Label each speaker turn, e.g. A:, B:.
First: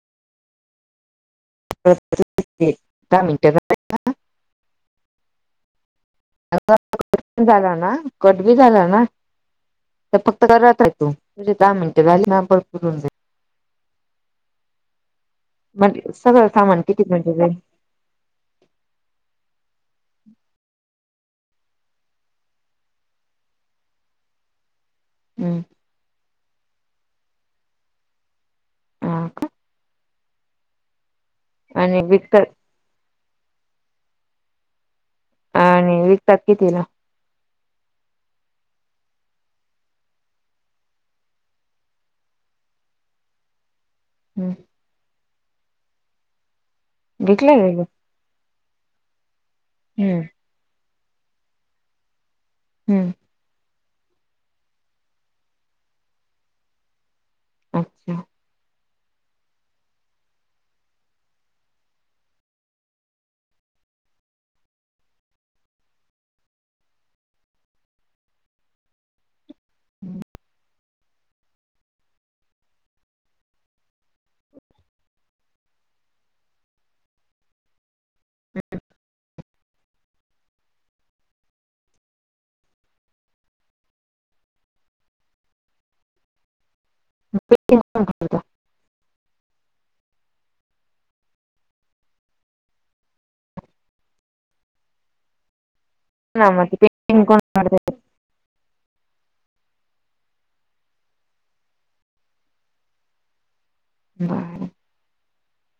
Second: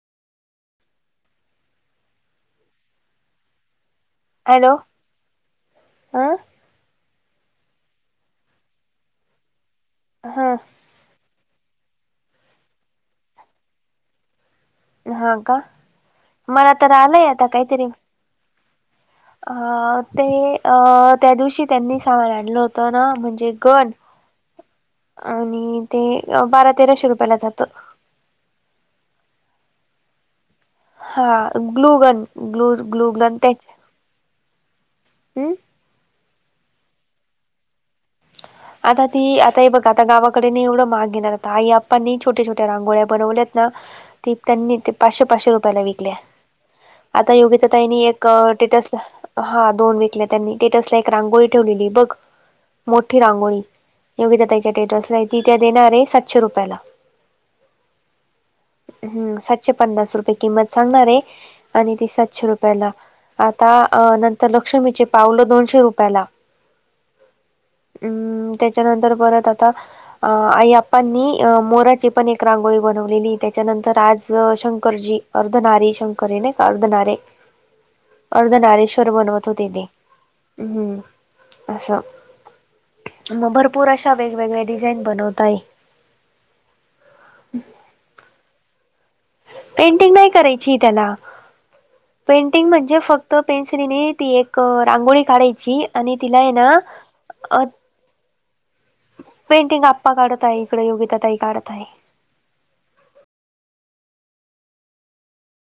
A: परत परत फित दा मिनटं
B: हॅलो हं
A: पण झाला ना कट बी झाला ना तर फक्त
B: ह
A: करत आहे तू तुझे दहा मिनिट झाल ना भरपूर होऊन जाईल
B: हा का
A: म्हण सगळं
B: मला
A: सामान
B: तर
A: किती
B: आलंय
A: म्हणजे
B: आता
A: जाईल
B: काहीतरी हा ते अ त्या दिवशी त्यांनी सामान आणलं होतं ना म्हणजे गण
A: हम्म
B: आणि ते बारा तेराशे रुपयाला जात
A: ह का
B: हा
A: का आणि
B: ग्लुगन
A: विकतात
B: ग्लू ग्लुगन त्याच हम्
A: आणि विकतात कि तिला
B: आता ती आता हे बघ आता गावाकडे नि एवढं महाग घेणार आता आई आप्पांनी छोट्या छोट्या रांगोळ्या बनवल्यात ना त
A: हम्म
B: त्यांनी ते पाचशे पाचशे रुपयाला विकल्या आता
A: विकले
B: योग्यता
A: का ग
B: ताईनी स्टेटसला हा दोन
A: हम्म
B: विकले त्यांनी स्टेटसला एक रांगोळी ठेवलेली बघ
A: हम्म
B: रांगोळ योगिताताई च्या टेटस ती त्या देणार आहे सातशे रुपयाला
A: अच्छा
B: हम्म सातशे पन्नास रुपये किंमत सांगणारे आणि ती सातशे रुपयाला आता नंतर लक्ष्मीचे पावलं दोनशे रुपयाला हम् त्याच्यानंतर परत आता अ आई आप्पांनी मोराची पण एक रांगोळी बनवलेली त्याच्यानंतर आज शंकरजी अर्धनारी शंकर ये ना का अर्धनारे अर्धनारेश्वर बनवत होते ते हम्म असं. मग भरपूर अशा वेगवेगळ्या डिझाईन बनवताय.
A: [unintelligible]
B: पेंटिंग नाही करायची त्याला. पेंटिंग म्हणजे फक्त पेन्सिलने ती एक रांगोळी काढायची आणि तिला आहे
A: कोण
B: ना
A: पेंटिंग कोण
B: [inaudible] अप
A: काढतय
B: पेंटिंग आप्पा काढत आहे. इकडे योगिता ताई काढत आहे.
A: बर.